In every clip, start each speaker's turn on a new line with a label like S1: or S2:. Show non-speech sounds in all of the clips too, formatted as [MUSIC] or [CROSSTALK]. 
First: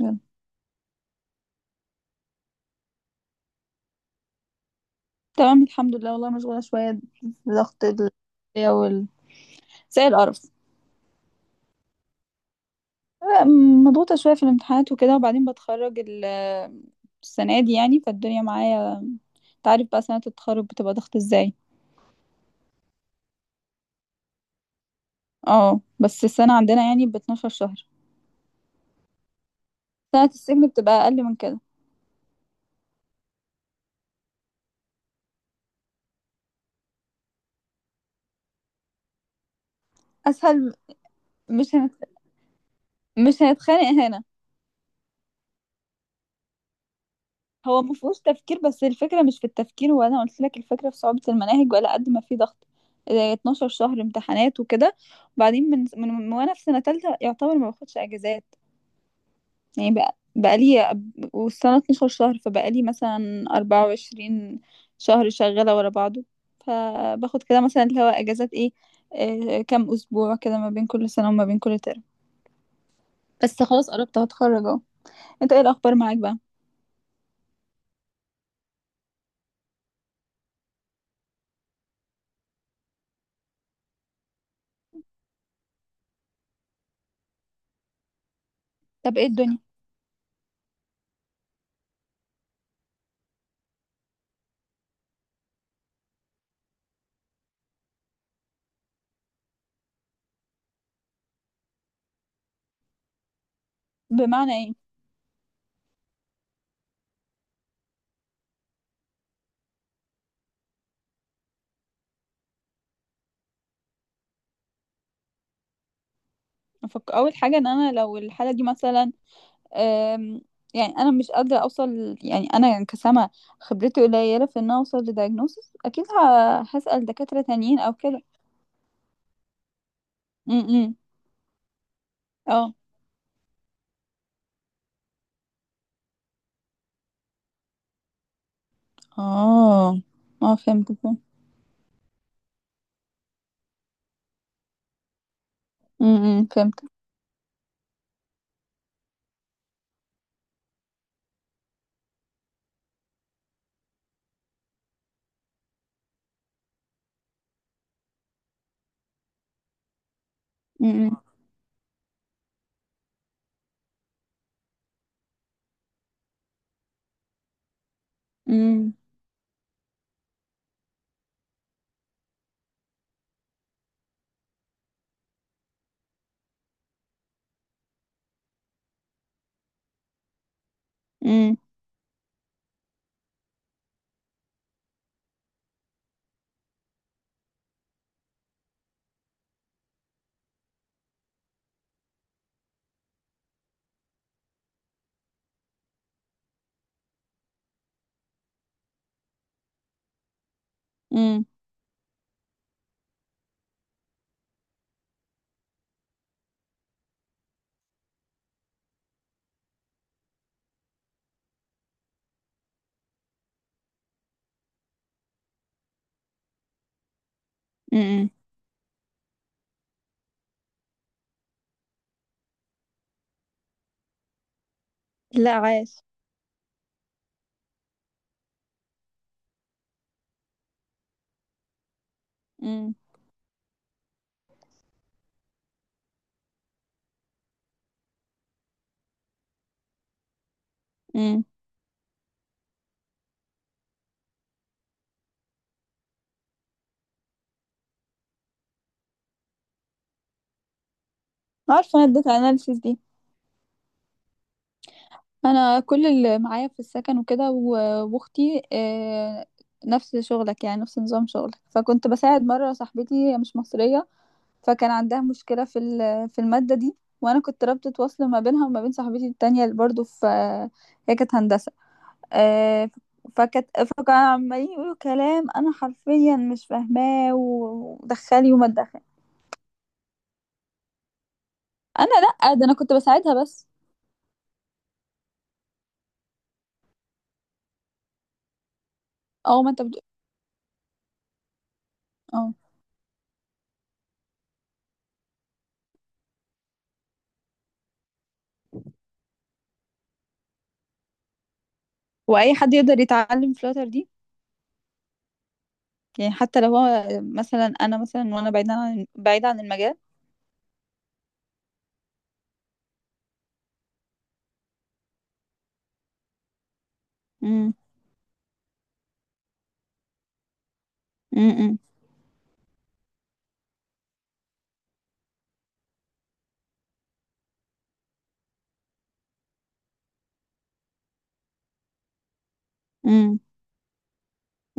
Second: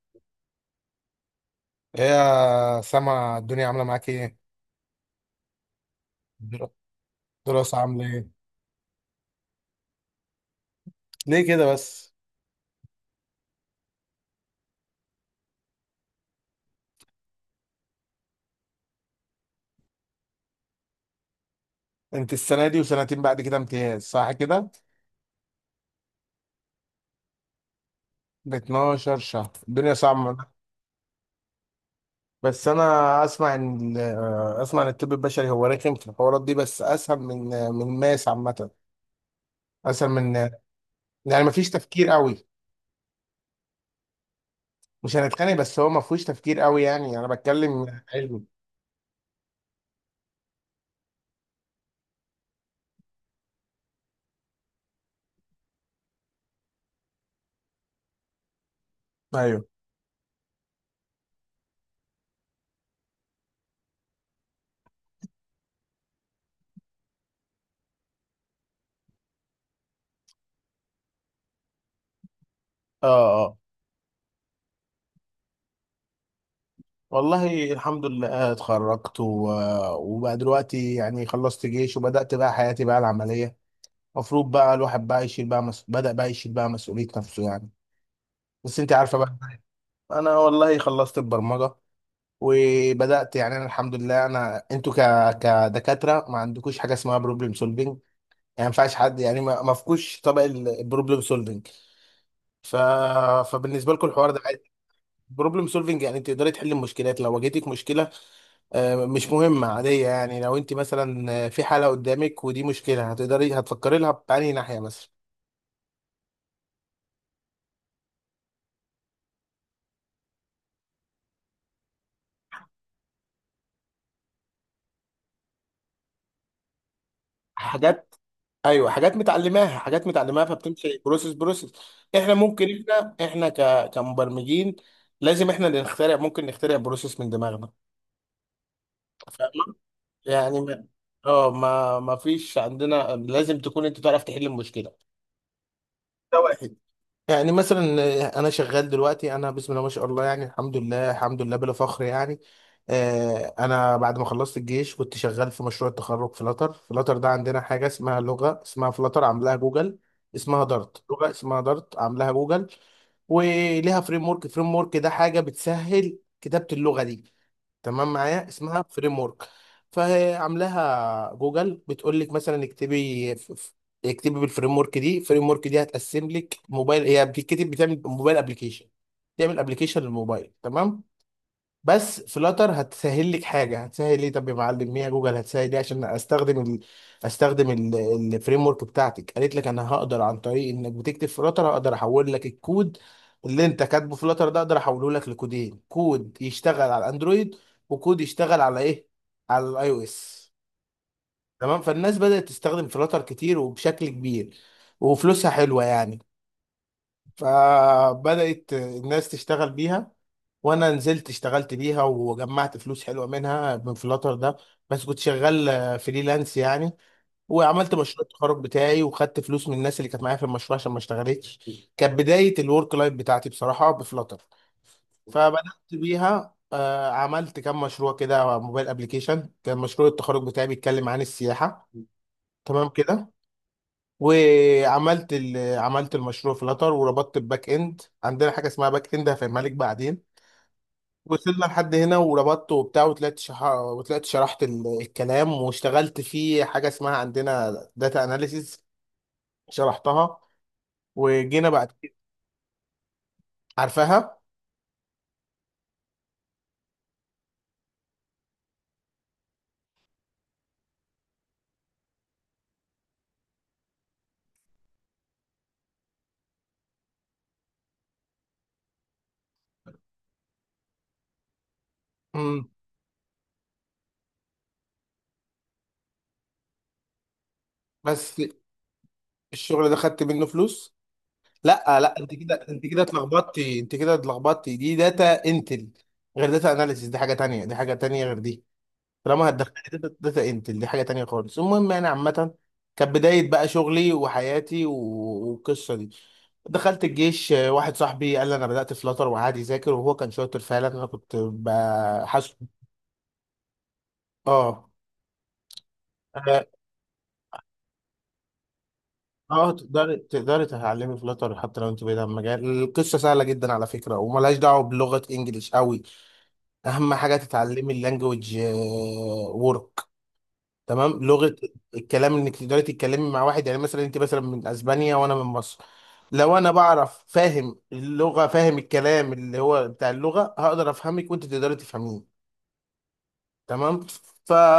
S1: يلا.
S2: ايه يا سما الدنيا عاملة معاك ايه؟
S1: تمام الحمد لله، والله مشغولة
S2: الدرا-
S1: شوية.
S2: الدراسة
S1: ضغط ال
S2: عاملة ايه؟
S1: وال زي القرف.
S2: ليه كده بس؟
S1: مضغوطة شوية في الامتحانات وكده، وبعدين بتخرج السنة دي يعني فالدنيا معايا. انت عارف بقى سنة التخرج بتبقى ضغط ازاي.
S2: انت السنة دي وسنتين بعد كده امتياز صح كده؟
S1: اه، بس السنة عندنا يعني ب 12 شهر.
S2: ب 12 شهر الدنيا
S1: سنة
S2: صعبة.
S1: السجن بتبقى أقل من كده.
S2: بس انا اسمع ان اسمع ان الطب البشري هو رخم في الحوارات دي بس اسهل من الماس عامة، اسهل من
S1: أسهل.
S2: يعني مفيش
S1: مش هنت...
S2: تفكير قوي.
S1: مش هنتخانق هنا.
S2: مش هنتخانق، بس هو مفهوش تفكير قوي يعني، انا
S1: هو ما
S2: بتكلم
S1: فيهوش
S2: علمي.
S1: تفكير، بس الفكرة مش في التفكير، وانا قلت لك الفكرة في صعوبة المناهج ولا قد ما في ضغط. آه، 12 شهر امتحانات وكده. وبعدين من وانا في سنة تالتة يعتبر ما باخدش اجازات.
S2: ايوه.
S1: يعني بقى لي، والسنة 12 شهر، فبقى لي مثلا 24 شهر شغالة ورا بعضه. فباخد كده مثلا اللي هو اجازات ايه. آه، كام اسبوع كده ما بين كل سنة وما بين كل ترم.
S2: اه.
S1: بس خلاص قربت هتخرج اهو. انت ايه الاخبار معاك بقى.
S2: والله الحمد لله اتخرجت وبقى دلوقتي يعني خلصت جيش، وبدأت بقى حياتي بقى العملية. المفروض بقى الواحد بقى يشيل بقى بدأ بقى يشيل بقى مسؤولية نفسه يعني. بس انت عارفة
S1: طب ايه
S2: بقى.
S1: الدنيا.
S2: انا والله خلصت البرمجة، وبدأت يعني، انا الحمد لله، انا انتوا كدكاترة ما عندكوش حاجة اسمها بروبلم سولفينج يعني. ما ينفعش حد يعني، ما فيكوش طبق البروبلم سولفينج، ف... فبالنسبة لكم الحوار ده.
S1: بمعنى إيه؟
S2: بروبلم سولفينج يعني انت تقدري تحلي المشكلات، لو واجهتك مشكلة مش مهمة عادية يعني، لو انت مثلا في حالة قدامك ودي مشكلة، هتقدري هتفكري لها بأنهي ناحية مثلا.
S1: اول حاجه ان انا لو الحاله دي مثلا. أم... يعني انا مش قادره اوصل. يعني انا كسامه خبرتي قليله في ان أنا اوصل لدايجنوسيس اكيد. هسال دكاتره تانيين او
S2: حاجات.
S1: كده.
S2: ايوه، حاجات متعلماها حاجات متعلماها،
S1: امم.
S2: فبتمشي بروسيس بروسيس. احنا ممكن،
S1: اه
S2: احنا كمبرمجين، لازم احنا اللي نخترع، ممكن نخترع بروسيس من دماغنا. فاهمة؟
S1: اه اه
S2: يعني ما...
S1: فهمت فهمت.
S2: اه ما فيش عندنا، لازم تكون انت تعرف تحل المشكلة. ده
S1: إمم،
S2: واحد.
S1: فهمت.
S2: يعني مثلا انا شغال دلوقتي، انا بسم الله ما شاء الله يعني، الحمد لله الحمد لله بلا فخر يعني. انا بعد ما خلصت الجيش كنت شغال في مشروع التخرج فلاتر ده عندنا حاجه اسمها لغه، اسمها فلاتر، عاملاها جوجل. اسمها دارت،
S1: امم
S2: لغه اسمها دارت عاملاها جوجل. وليها فريم ورك ده حاجه بتسهل كتابه اللغه دي. تمام معايا؟ اسمها
S1: امم
S2: فريم ورك. فهي عاملاها جوجل، بتقول لك مثلا اكتبي اكتبي بالفريم ورك دي، الفريم ورك دي هتقسم لك موبايل، هي بتكتب بتعمل موبايل ابلكيشن، تعمل ابلكيشن للموبايل، تمام؟
S1: امم امم
S2: بس فلاتر هتسهل لك حاجه. هتسهل ليه؟ طب يا معلم، ميا جوجل هتسهل ليه عشان استخدم استخدم الفريم ورك بتاعتك. قالت لك انا هقدر، عن طريق انك بتكتب فلاتر هقدر احول لك الكود اللي انت كاتبه فلاتر ده، اقدر احوله لك لكودين: كود يشتغل على الاندرويد، وكود يشتغل على ايه؟ على الاي او اس.
S1: إمم.
S2: تمام؟ فالناس بدأت تستخدم فلاتر كتير وبشكل كبير، وفلوسها حلوه يعني، فبدأت الناس تشتغل بيها. وانا نزلت اشتغلت بيها وجمعت فلوس حلوه منها من فلاتر ده. بس كنت شغال فريلانس يعني، وعملت مشروع
S1: إمم.
S2: التخرج بتاعي، وخدت فلوس من الناس اللي كانت معايا في المشروع عشان ما اشتغلتش. كانت بدايه الورك لايف بتاعتي بصراحه بفلاتر.
S1: لا
S2: فبدات
S1: عايش.
S2: بيها عملت كام مشروع كده موبايل ابلكيشن. كان مشروع التخرج بتاعي بيتكلم عن السياحه، تمام
S1: امم
S2: كده؟ وعملت عملت المشروع في لاتر، وربطت الباك اند. عندنا حاجه اسمها باك اند هفهمها لك بعدين،
S1: امم.
S2: وصلنا لحد هنا. وربطته وبتاع، وطلعت وطلعت شرحت الكلام، واشتغلت في حاجه اسمها عندنا داتا اناليسيز. شرحتها، وجينا بعد
S1: عارفه انا
S2: كده.
S1: اديت اناليسيس.
S2: عارفاها.
S1: انا كل اللي معايا في السكن وكده واختي. نفس شغلك يعني نفس نظام شغلك، فكنت بساعد مره صاحبتي هي مش مصريه. فكان عندها مشكله في الماده دي، وانا كنت رابطه وصل ما بينها وما بين صاحبتي التانية اللي برضو في. هي كانت هندسه.
S2: امم.
S1: آه، فكانت فكانوا عمالين يقولوا كلام انا حرفيا مش فاهماه،
S2: بس
S1: ودخلي وما تدخلي.
S2: الشغل ده خدت منه فلوس. لا
S1: انا،
S2: لا، انت كده
S1: لا، ده انا
S2: انت
S1: كنت
S2: كده
S1: بساعدها بس.
S2: اتلخبطتي، انت كده اتلخبطتي. دي داتا انتل، غير داتا اناليسيز. دي حاجه تانية، دي حاجه تانية غير دي. طالما
S1: اه، ما
S2: هتدخلي
S1: انت بتقول.
S2: داتا انت، دي حاجه تانية خالص. المهم يعني عامه،
S1: اه.
S2: كانت بدايه بقى شغلي وحياتي، والقصه دي. دخلت الجيش واحد صاحبي قال لي، انا بدات فلاتر وقعد يذاكر، وهو كان شاطر فعلا، انا كنت
S1: واي
S2: بحاسب.
S1: حد يقدر يتعلم فلاتر دي؟
S2: اه.
S1: يعني حتى
S2: اه.
S1: لو هو. مثلا انا مثلا، وانا بعيدة عن
S2: آه،
S1: المجال.
S2: تقدري تقدري تتعلمي فلاتر حتى لو انت بعيد عن المجال، القصه سهله جدا على فكره، وملهاش دعوه بلغه انجليش قوي. اهم حاجه
S1: امم
S2: تتعلمي اللانجوج وورك. تمام؟ لغه
S1: امم
S2: الكلام انك تقدري تتكلمي مع واحد، يعني مثلا انت مثلا من اسبانيا وانا من مصر، لو انا بعرف فاهم اللغه، فاهم الكلام اللي هو بتاع اللغه، هقدر افهمك وانت تقدري تفهميني.
S1: امم
S2: تمام؟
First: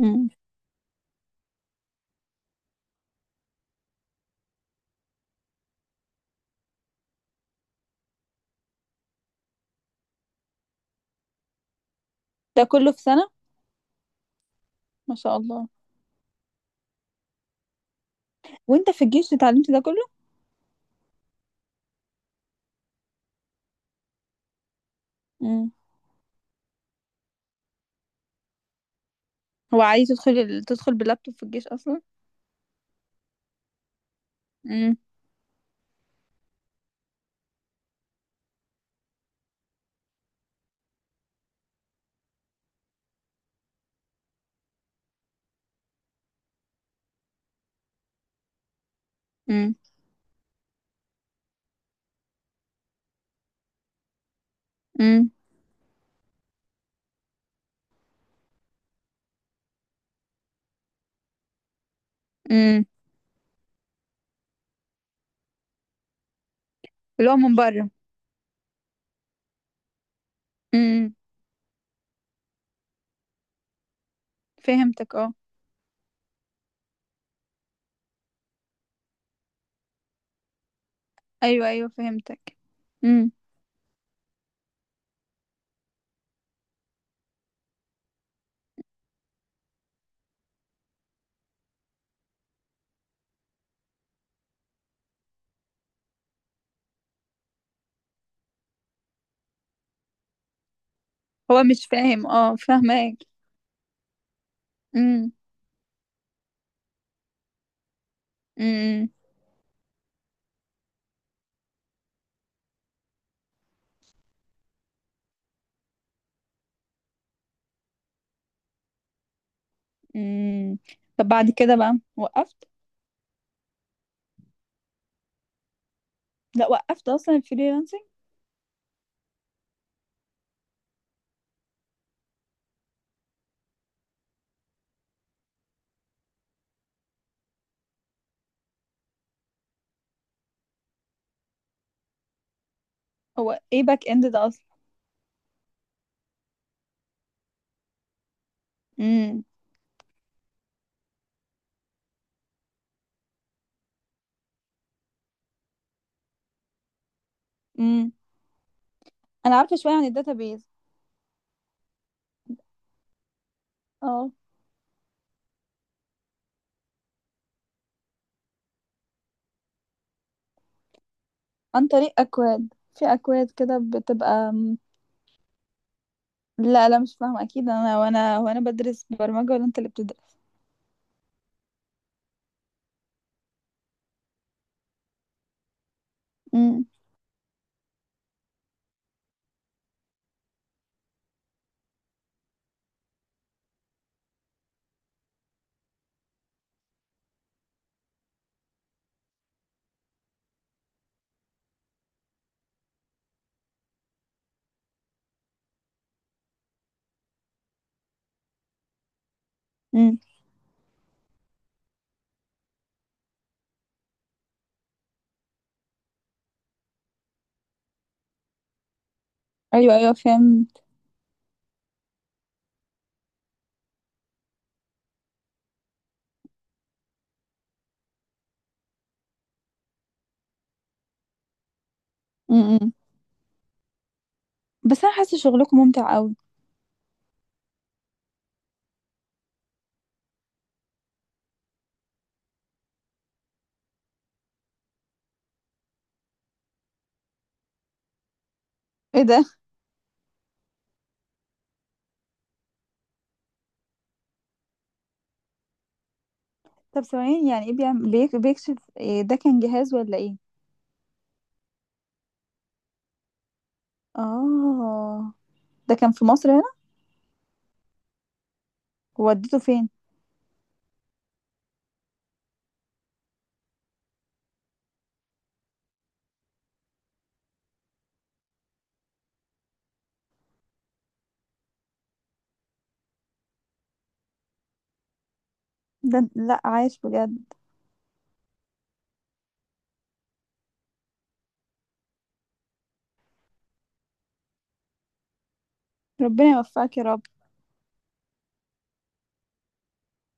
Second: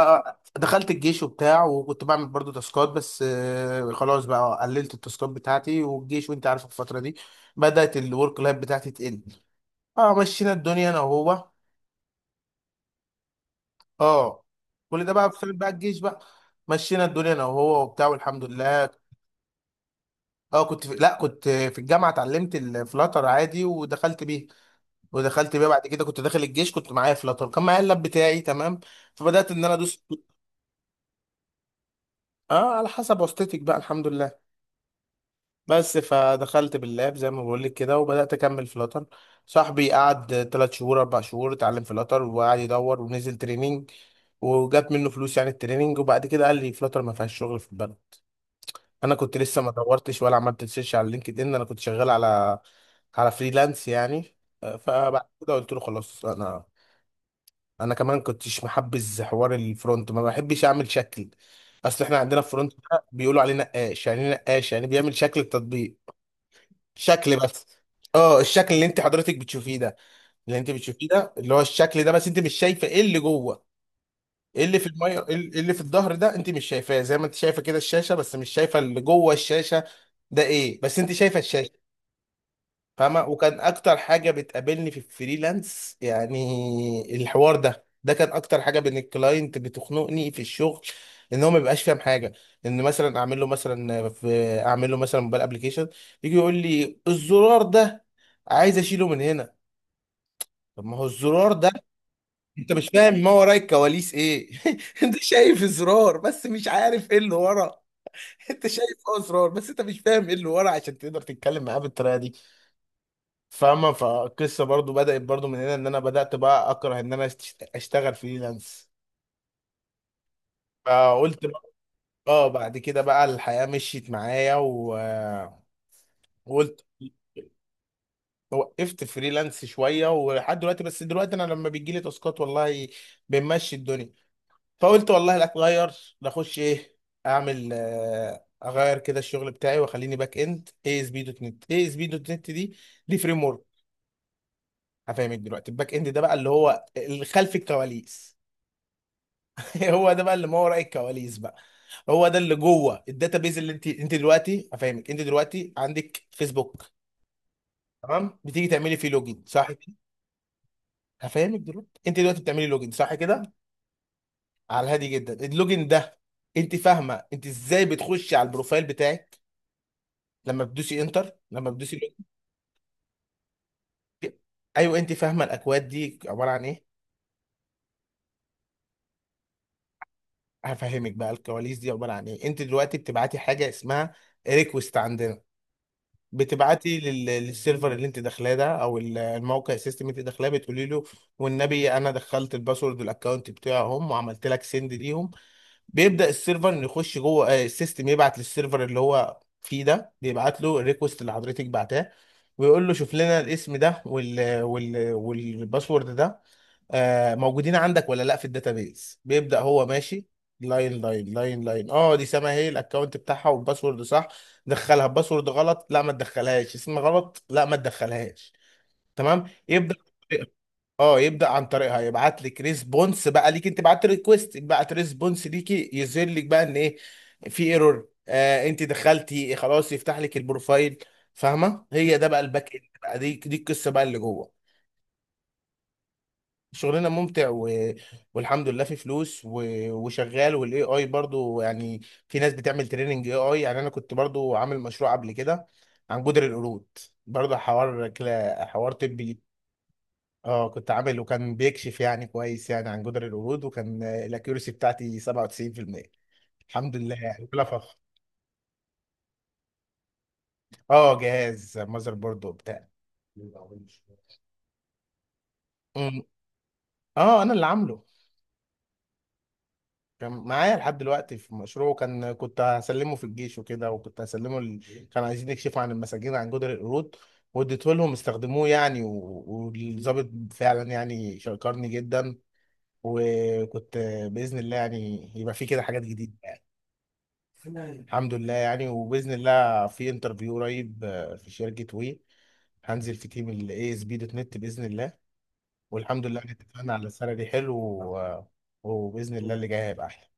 S1: امم.
S2: الجيش وبتاع، وكنت بعمل برضو تاسكات، بس خلاص بقى قللت التاسكات بتاعتي، والجيش وانت عارف الفتره دي. بدات الورك لايف بتاعتي تقل. اه، مشينا الدنيا انا وهو.
S1: ده كله في سنة؟
S2: اه، كل ده
S1: ما
S2: بقى
S1: شاء
S2: بسبب بقى
S1: الله.
S2: الجيش بقى. مشينا الدنيا انا وهو وبتاع، والحمد لله.
S1: وانت في الجيش اتعلمت ده كله؟
S2: اه كنت لا، كنت في الجامعه اتعلمت الفلاتر عادي ودخلت بيه
S1: امم.
S2: بعد كده، كنت داخل الجيش كنت معايا فلاتر، كان معايا اللاب بتاعي، تمام؟ فبدات ان انا
S1: هو
S2: ادوس.
S1: عادي تدخل باللابتوب في الجيش اصلا؟
S2: اه على حسب واسطتك بقى، الحمد لله.
S1: امم
S2: بس فدخلت باللاب زي ما بقول لك كده، وبدات اكمل فلاتر. صاحبي قعد ثلاث شهور اربع شهور اتعلم فلاتر، وقعد يدور ونزل تريننج، وجات منه فلوس يعني التريننج. وبعد كده قال لي فلاتر ما فيهاش شغل في البلد. انا كنت لسه ما
S1: امم
S2: دورتش ولا عملت سيرش على لينكد ان، انا كنت شغال على، على فريلانس يعني. فبعد
S1: امم
S2: كده قلت له خلاص، انا انا كمان كنتش محبذ حوار الفرونت، ما بحبش اعمل شكل. اصل احنا عندنا فرونت
S1: امم.
S2: ده بيقولوا عليه نقاش، يعني إيه نقاش؟ يعني بيعمل شكل التطبيق،
S1: اللي
S2: شكل
S1: هو من
S2: بس.
S1: بره.
S2: اه الشكل اللي انت حضرتك بتشوفيه ده، اللي انت بتشوفيه
S1: امم،
S2: ده اللي هو الشكل ده، بس انت مش شايفه ايه اللي جوه. إيه اللي في
S1: فهمتك
S2: الميه،
S1: اه.
S2: إيه اللي في الظهر ده؟ انت مش شايفاه، زي ما انت شايفه كده الشاشه، بس مش شايفه اللي جوه الشاشه، ده ايه؟ بس انت شايفه
S1: ايوه
S2: الشاشه.
S1: ايوه فهمتك.
S2: فاهمه؟
S1: امم.
S2: وكان اكتر حاجه بتقابلني في الفريلانس يعني الحوار ده، ده كان اكتر حاجه بين الكلاينت بتخنقني في الشغل. ان هو ما بيبقاش فاهم حاجه. ان مثلا اعمل له مثلا، في اعمل له مثلا موبايل ابلكيشن، يجي يقول لي الزرار ده عايز اشيله من هنا. طب ما هو الزرار
S1: هو
S2: ده،
S1: مش فاهم، اه
S2: انت مش فاهم
S1: فاهمك.
S2: ما وراء الكواليس ايه. [LAUGHS] انت
S1: امم
S2: شايف زرار بس مش عارف ايه اللي ورا. انت شايف
S1: امم
S2: اه زرار، بس انت مش فاهم ايه اللي ورا، عشان تقدر تتكلم معاه بالطريقه دي. فاهمه؟ فالقصه برضو بدات برضو من هنا، ان انا بدات بقى اكره ان انا اشتغل فريلانس.
S1: امم. طب
S2: فقلت
S1: بعد
S2: بقى،
S1: كده بقى
S2: اه
S1: وقفت.
S2: بعد كده بقى الحياه مشيت معايا
S1: لا،
S2: وقلت،
S1: وقفت اصلا الفريلانسنج.
S2: وقفت فريلانس شويه ولحد دلوقتي. بس دلوقتي انا لما بيجي لي تاسكات، والله بنمشي الدنيا. فقلت والله لا اتغير، نخش ايه؟ اعمل اغير كده الشغل بتاعي، واخليني باك اند اي اس بي دوت نت. اي اس بي دوت نت دي فريم ورك.
S1: هو ايه باك اند ده
S2: هفهمك دلوقتي، الباك اند ده بقى اللي هو اللي خلف الكواليس.
S1: اصلا؟
S2: [LAUGHS] هو ده بقى اللي ما وراء الكواليس بقى. هو ده اللي جوه الداتابيز، اللي انت دلوقتي، هفهمك، انت دلوقتي عندك فيسبوك،
S1: امم.
S2: تمام؟ بتيجي تعملي فيه لوجين،
S1: انا
S2: صح
S1: عارفه شويه
S2: كده؟
S1: عن الداتابيز.
S2: هفهمك دلوقتي، انت دلوقتي بتعملي لوجين، صح كده؟
S1: اه.
S2: على الهادي جدا، اللوجين ده، انت فاهمه انت ازاي بتخشي على البروفايل بتاعك، لما بتدوسي انتر، لما
S1: عن
S2: بتدوسي.
S1: طريق اكواد، في اكواد كده بتبقى
S2: ايوه، انت فاهمه الاكواد دي عباره عن ايه؟
S1: لا لا مش فاهمه اكيد، انا وانا وانا بدرس برمجه، ولا انت اللي بتدرس؟
S2: هفهمك بقى الكواليس دي عباره عن ايه. انت دلوقتي بتبعتي حاجه اسمها ريكوست عندنا.
S1: امم
S2: بتبعتي للسيرفر اللي انت داخلاه ده، او الموقع السيستم اللي انت داخلاه، بتقولي له والنبي انا دخلت الباسورد والاكونت بتاعهم وعملت لك سند ليهم. بيبدا السيرفر إنه يخش جوه السيستم، يبعت للسيرفر اللي هو فيه ده، بيبعت له الريكوست اللي حضرتك بعتاه، ويقول له شوف لنا الاسم ده والباسورد ده موجودين عندك ولا لا في الداتابيز. بيبدأ هو
S1: امم.
S2: ماشي لاين لاين لاين لاين. اه دي سما، هي الاكونت بتاعها والباسورد صح، دخلها. باسورد غلط، لا ما تدخلهاش. اسم غلط، لا ما تدخلهاش. تمام؟ يبدأ،
S1: ايوه ايوه فهمت.
S2: اه، يبدأ عن طريقها يبعت لك ريسبونس بقى ليك، انت بعت ريكوست، بعت ريسبونس ليكي، يظهر لك بقى ان ايه، في ايرور، انت دخلتي خلاص يفتح لك البروفايل. فاهمه؟ هي ده بقى الباك اند
S1: امم.
S2: بقى، دي القصه بقى اللي جوه.
S1: بس انا حاسه شغلكم ممتع قوي.
S2: شغلنا ممتع والحمد لله في فلوس وشغال. والاي اي برضو يعني، في ناس بتعمل تريننج اي اي يعني. انا كنت برضو عامل مشروع قبل كده عن جدر القرود، برضو حوار حوار
S1: ايه
S2: طبي.
S1: ده؟
S2: اه كنت عامل، وكان بيكشف يعني كويس يعني عن جدر القرود، وكان الاكيورسي بتاعتي 97%. الحمد
S1: طب
S2: لله يعني،
S1: ثواني،
S2: بلا
S1: يعني ايه
S2: فخر.
S1: بيعمل بيكشف إيه؟ ده كان جهاز ولا ايه؟
S2: اه جهاز ماذر بورد وبتاع.
S1: اه. ده كان
S2: مم.
S1: في مصر هنا؟
S2: اه انا اللي عامله،
S1: وديته فين؟
S2: كان معايا لحد دلوقتي في مشروعه، كان كنت هسلمه في الجيش وكده، وكنت هسلمه كانوا عايزين يكشفوا عن المساجين عن جدر القرود، واديته لهم استخدموه يعني، والضابط فعلا يعني شكرني جدا، وكنت، بإذن الله يعني يبقى في كده حاجات
S1: ده
S2: جديدة
S1: لا
S2: يعني.
S1: عايش بجد.
S2: الحمد لله يعني، وبإذن الله في انترفيو قريب في شركة وي، هنزل في تيم ال ASP دوت نت بإذن الله. والحمد لله إن
S1: ربنا
S2: اتفقنا
S1: يوفقك يا
S2: على
S1: رب.
S2: سالري حلو وبإذن الله اللي جاي هيبقى أحلى.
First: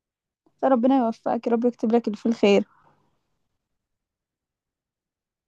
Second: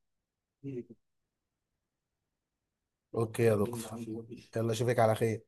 S1: لا ربنا يوفقك يا رب يكتب لك اللي فيه الخير.
S2: اوكي يا دكتور، يلا اشوفك على خير.